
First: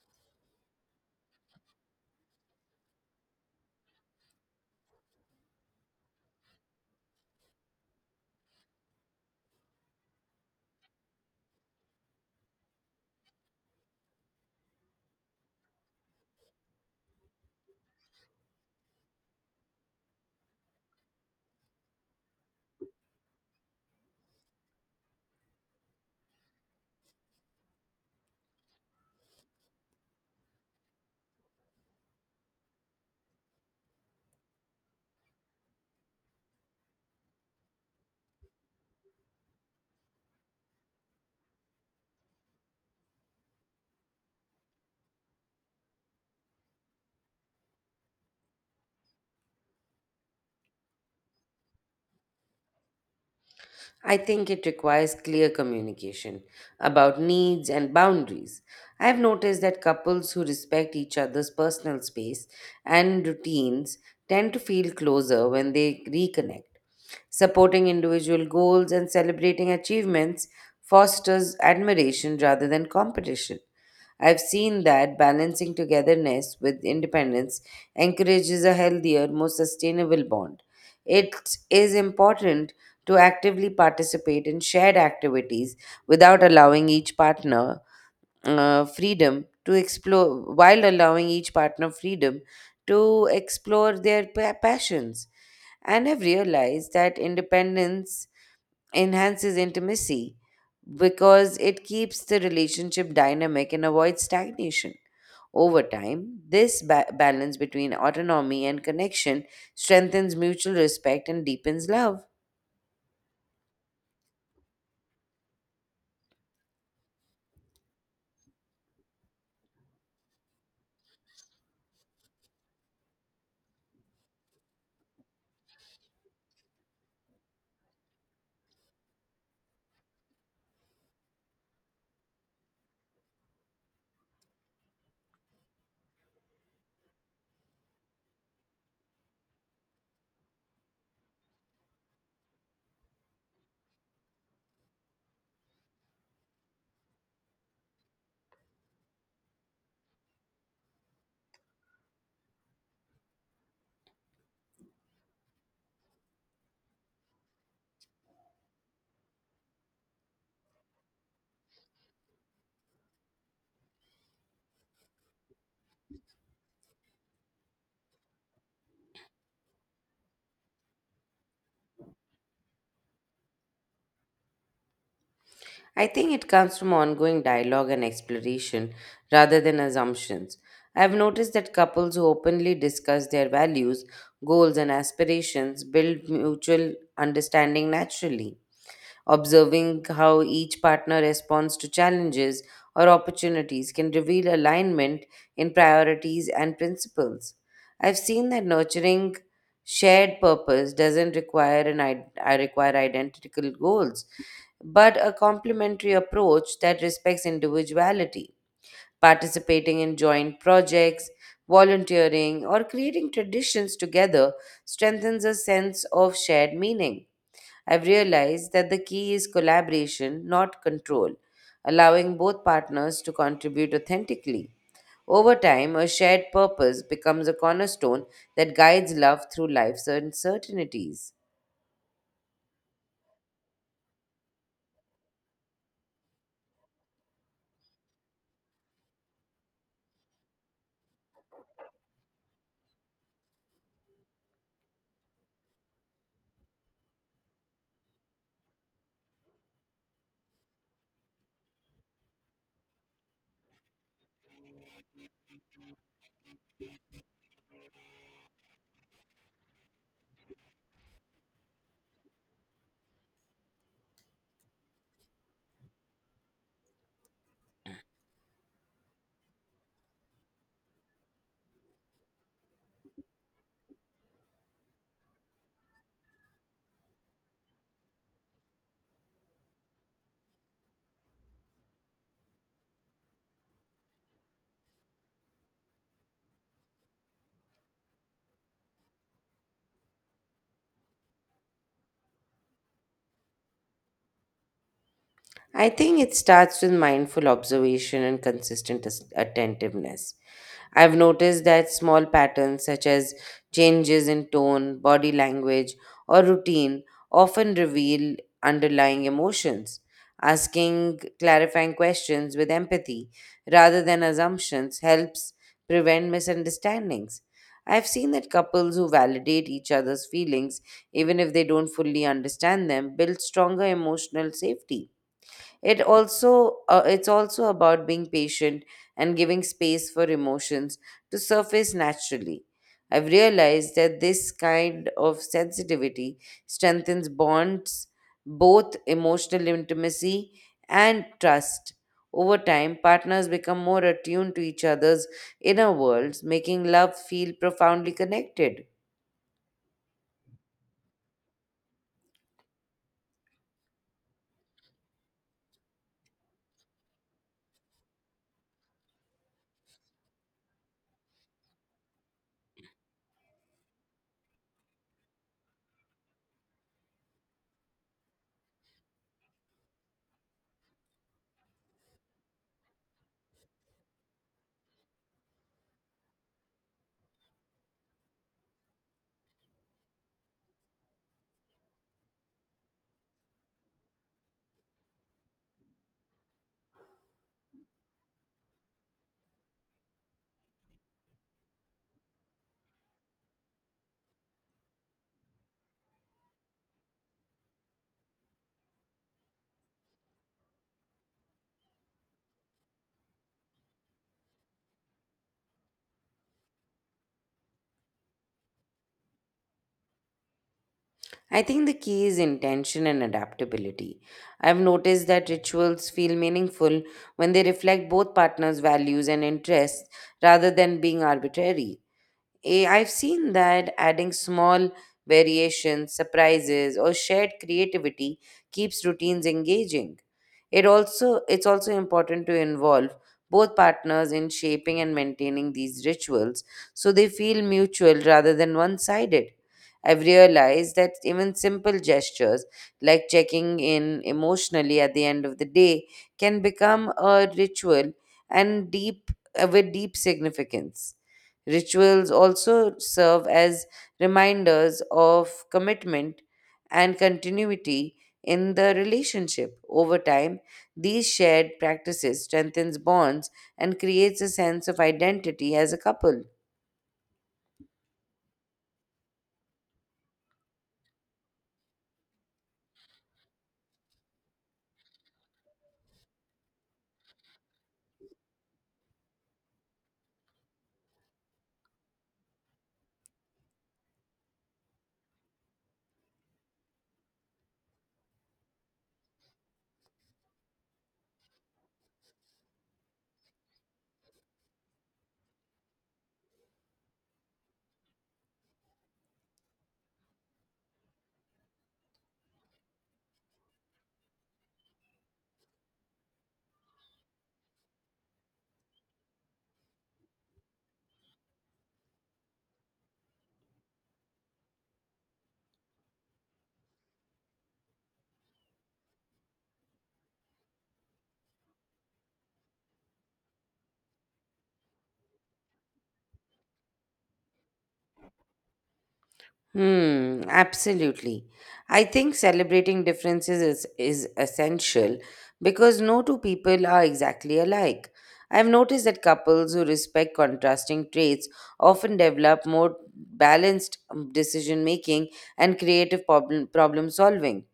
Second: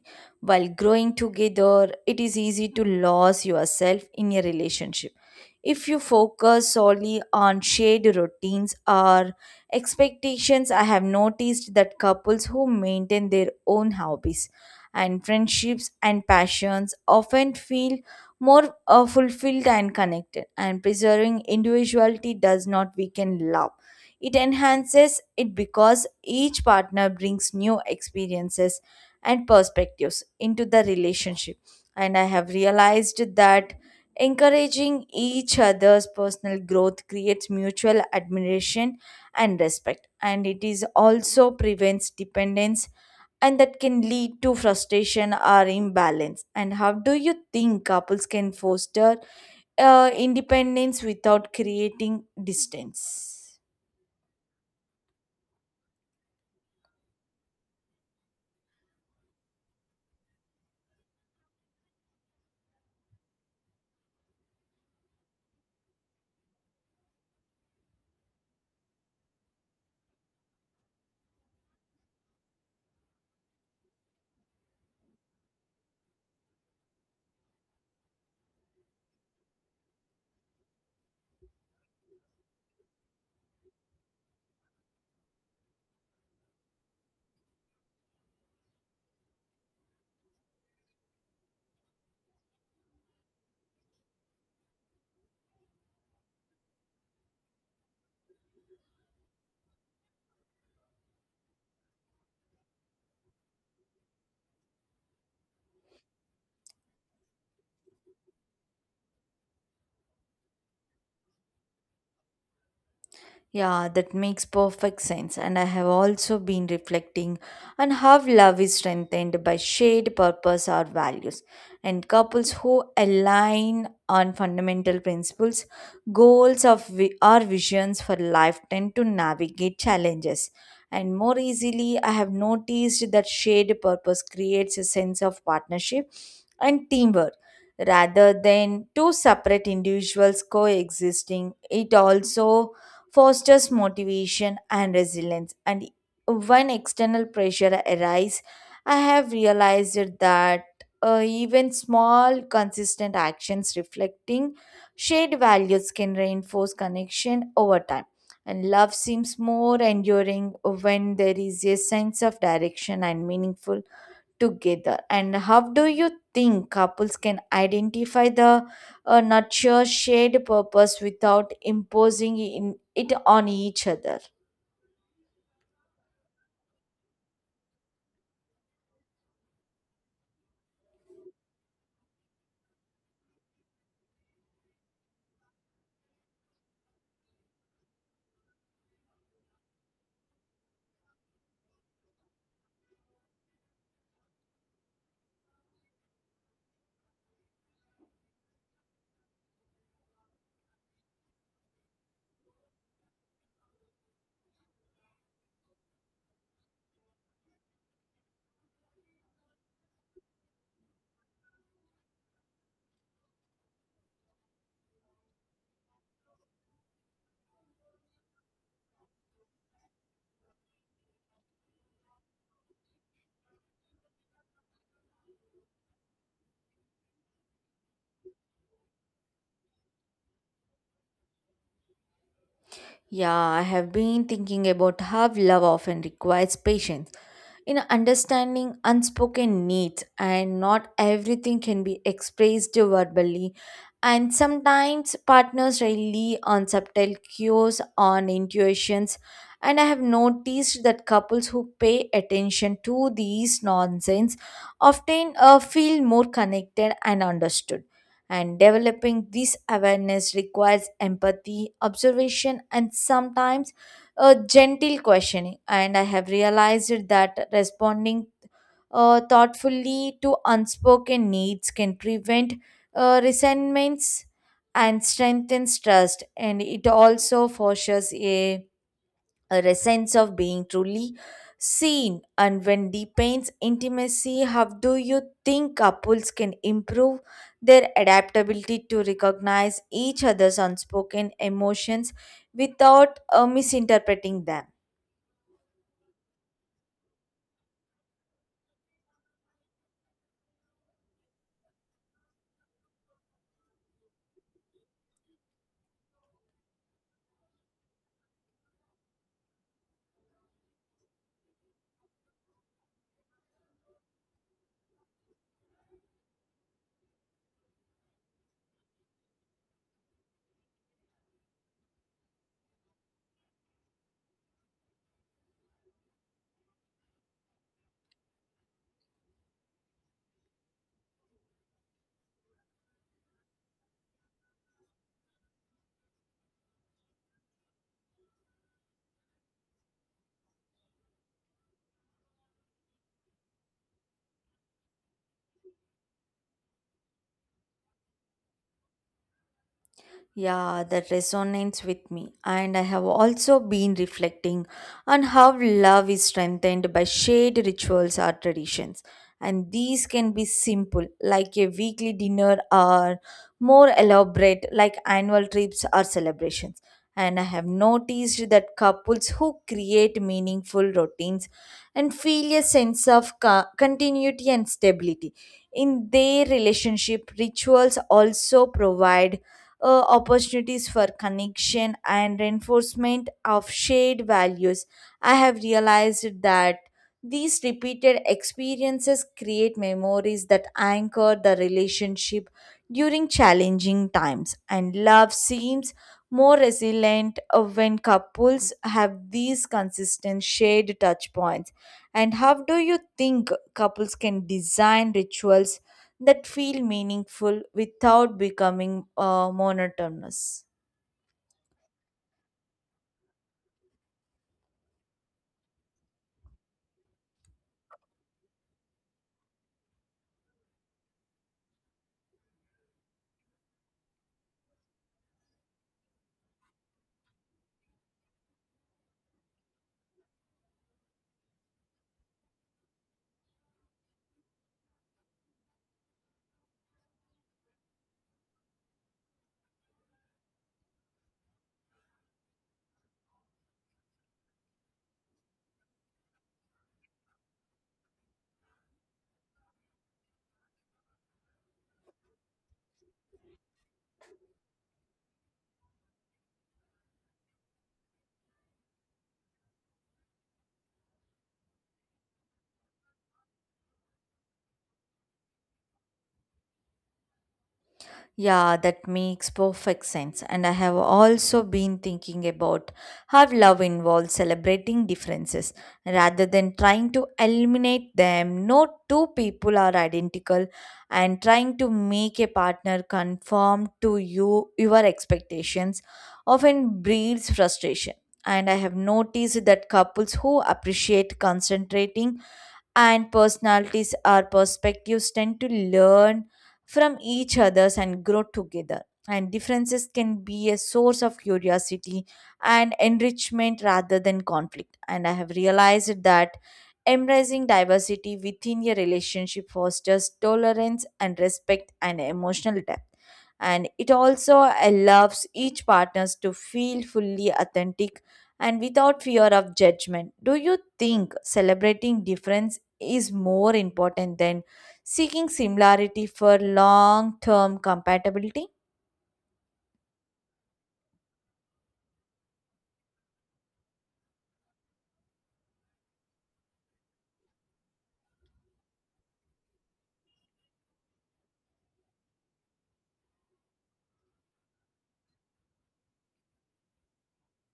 S2: While growing together, it is easy to lose yourself in a relationship. If you focus solely on shared routines or expectations, I have noticed that couples who maintain their own hobbies and friendships and passions often feel more fulfilled and connected, and preserving individuality does not weaken love, it enhances it because each partner brings new experiences and perspectives into the relationship. And I have realized that encouraging each other's personal growth creates mutual admiration and respect. And it is also prevents dependence, and that can lead to frustration or imbalance. And how do you think couples can foster independence without creating distance?
S1: I think it requires clear communication about needs and boundaries. I've noticed that couples who respect each other's personal space and routines tend to feel closer when they reconnect. Supporting individual goals and celebrating achievements fosters admiration rather than competition. I've seen that balancing togetherness with independence encourages a healthier, more sustainable bond. It is important to actively participate in shared activities without allowing each partner while allowing each partner freedom to explore their passions. And I've realized that independence enhances intimacy because it keeps the relationship dynamic and avoids stagnation. Over time, this balance between autonomy and connection strengthens mutual respect and deepens love.
S2: Yeah, that makes perfect sense. And I have also been reflecting on how love is strengthened by shared purpose or values. And couples who align on fundamental principles, goals of or visions for life tend to navigate challenges. And more easily, I have noticed that shared purpose creates a sense of partnership and teamwork rather than two separate individuals coexisting. It also fosters motivation and resilience. And when external pressure arises, I have realized that even small, consistent actions reflecting shared values can reinforce connection over time. And love seems more enduring when there is a sense of direction and meaningful together. And how do you think couples can identify the nurture shared purpose without imposing in, it on each other?
S1: I think it comes from ongoing dialogue and exploration rather than assumptions. I've noticed that couples who openly discuss their values, goals, and aspirations build mutual understanding naturally. Observing how each partner responds to challenges or opportunities can reveal alignment in priorities and principles. I've seen that nurturing shared purpose doesn't require an id- I require identical goals, but a complementary approach that respects individuality. Participating in joint projects, volunteering, or creating traditions together strengthens a sense of shared meaning. I've realized that the key is collaboration, not control, allowing both partners to contribute authentically. Over time, a shared purpose becomes a cornerstone that guides love through life's uncertainties.
S2: Yeah, I have been thinking about how love often requires patience in understanding unspoken needs, and not everything can be expressed verbally. And sometimes partners rely on subtle cues, on intuitions. And I have noticed that couples who pay attention to these nonsense often feel more connected and understood. And developing this awareness requires empathy, observation, and sometimes a gentle questioning. And I have realized that responding thoughtfully to unspoken needs can prevent resentments and strengthens trust. And it also fosters a sense of being truly seen and when deepens intimacy. How do you think couples can improve their adaptability to recognize each other's unspoken emotions without misinterpreting them?
S1: I think it starts with mindful observation and consistent attentiveness. I've noticed that small patterns such as changes in tone, body language, or routine often reveal underlying emotions. Asking clarifying questions with empathy rather than assumptions helps prevent misunderstandings. I've seen that couples who validate each other's feelings, even if they don't fully understand them, build stronger emotional safety. It's also about being patient and giving space for emotions to surface naturally. I've realized that this kind of sensitivity strengthens bonds, both emotional intimacy and trust. Over time, partners become more attuned to each other's inner worlds, making love feel profoundly connected.
S2: Yeah, that resonates with me. And I have also been reflecting on how love is strengthened by shared rituals or traditions. And these can be simple, like a weekly dinner, or more elaborate, like annual trips or celebrations. And I have noticed that couples who create meaningful routines and feel a sense of continuity and stability in their relationship, rituals also provide opportunities for connection and reinforcement of shared values. I have realized that these repeated experiences create memories that anchor the relationship during challenging times, and love seems more resilient when couples have these consistent shared touch points. And how do you think couples can design rituals that feel meaningful without becoming monotonous?
S1: I think the key is intention and adaptability. I've noticed that rituals feel meaningful when they reflect both partners' values and interests rather than being arbitrary. I've seen that adding small variations, surprises, or shared creativity keeps routines engaging. It's also important to involve both partners in shaping and maintaining these rituals so they feel mutual rather than one-sided. I've realized that even simple gestures like checking in emotionally at the end of the day can become a ritual and deep with deep significance. Rituals also serve as reminders of commitment and continuity in the relationship. Over time, these shared practices strengthens bonds and creates a sense of identity as a couple.
S2: Yeah, that makes perfect sense. And I have also been thinking about how love involves celebrating differences rather than trying to eliminate them. No two people are identical, and trying to make a partner conform to you your expectations often breeds frustration. And I have noticed that couples who appreciate concentrating and personalities or perspectives tend to learn from each other's and grow together, and differences can be a source of curiosity and enrichment rather than conflict. And I have realized that embracing diversity within your relationship fosters tolerance and respect and emotional depth, and it also allows each partners to feel fully authentic and without fear of judgment. Do you think celebrating differences is more important than seeking similarity for long term compatibility?
S1: Hmm, absolutely. I think celebrating differences is essential because no two people are exactly alike. I've noticed that couples who respect contrasting traits often develop more balanced decision making and creative problem solving.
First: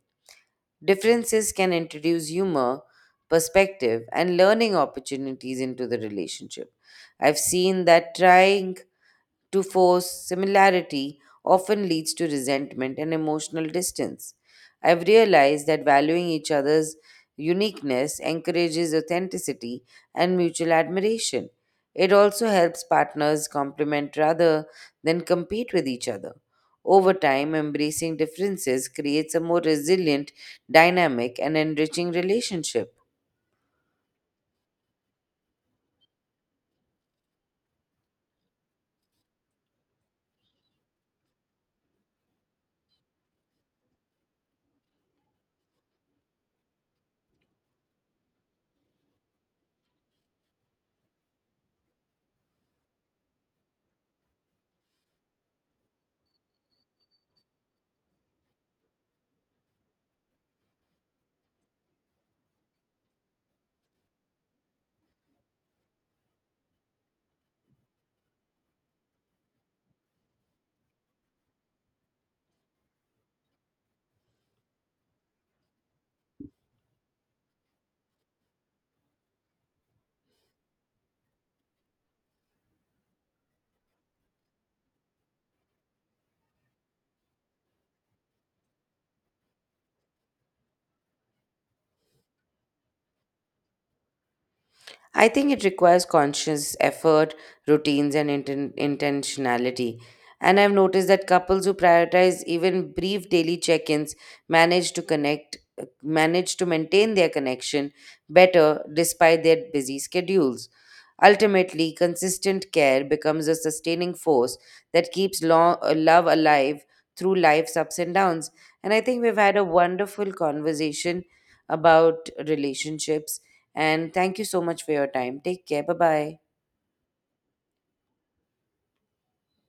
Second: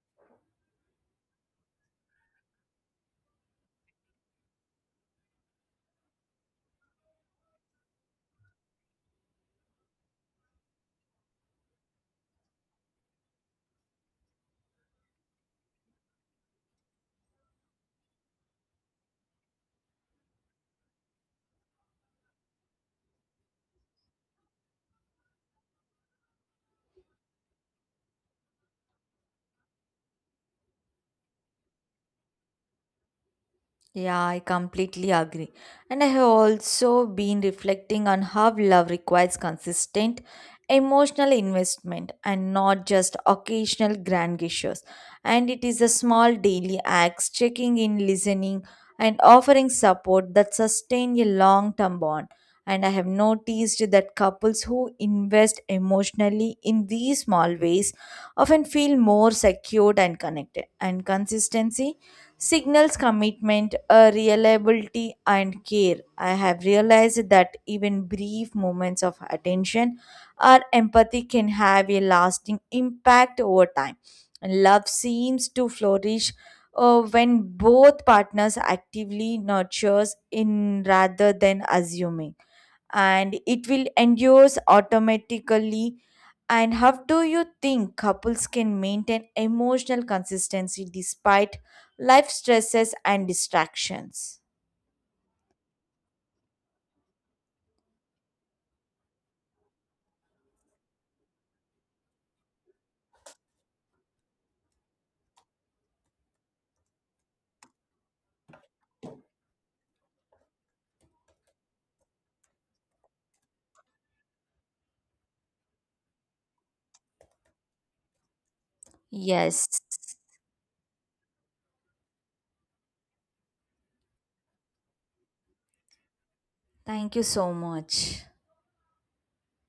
S1: Differences can introduce humor, perspective, and learning opportunities into the relationship. I've seen that trying to force similarity often leads to resentment and emotional distance. I've realized that valuing each other's uniqueness encourages authenticity and mutual admiration. It also helps partners complement rather than compete with each other. Over time, embracing differences creates a more resilient, dynamic, and enriching relationship.
S2: Yeah, I completely agree. And I have also been reflecting on how love requires consistent emotional investment and not just occasional grand gestures. And it is the small daily acts, checking in, listening, and offering support that sustain a long term bond. And I have noticed that couples who invest emotionally in these small ways often feel more secured and connected. And consistency signals commitment, reliability, and care. I have realized that even brief moments of attention or empathy can have a lasting impact over time. And love seems to flourish when both partners actively nurtures in rather than assuming and it will endures automatically. And how do you think couples can maintain emotional consistency despite life stresses and distractions?
S1: I think it requires conscious effort, routines, and intentionality. And I've noticed that couples who prioritize even brief daily check-ins manage to connect, manage to maintain their connection better despite their busy schedules. Ultimately, consistent care becomes a sustaining force that keeps love alive through life's ups and downs. And I think we've had a
S2: Yes.
S1: wonderful conversation about relationships and thank you so much for your time. Take care. Bye bye.
S2: Thank you so much.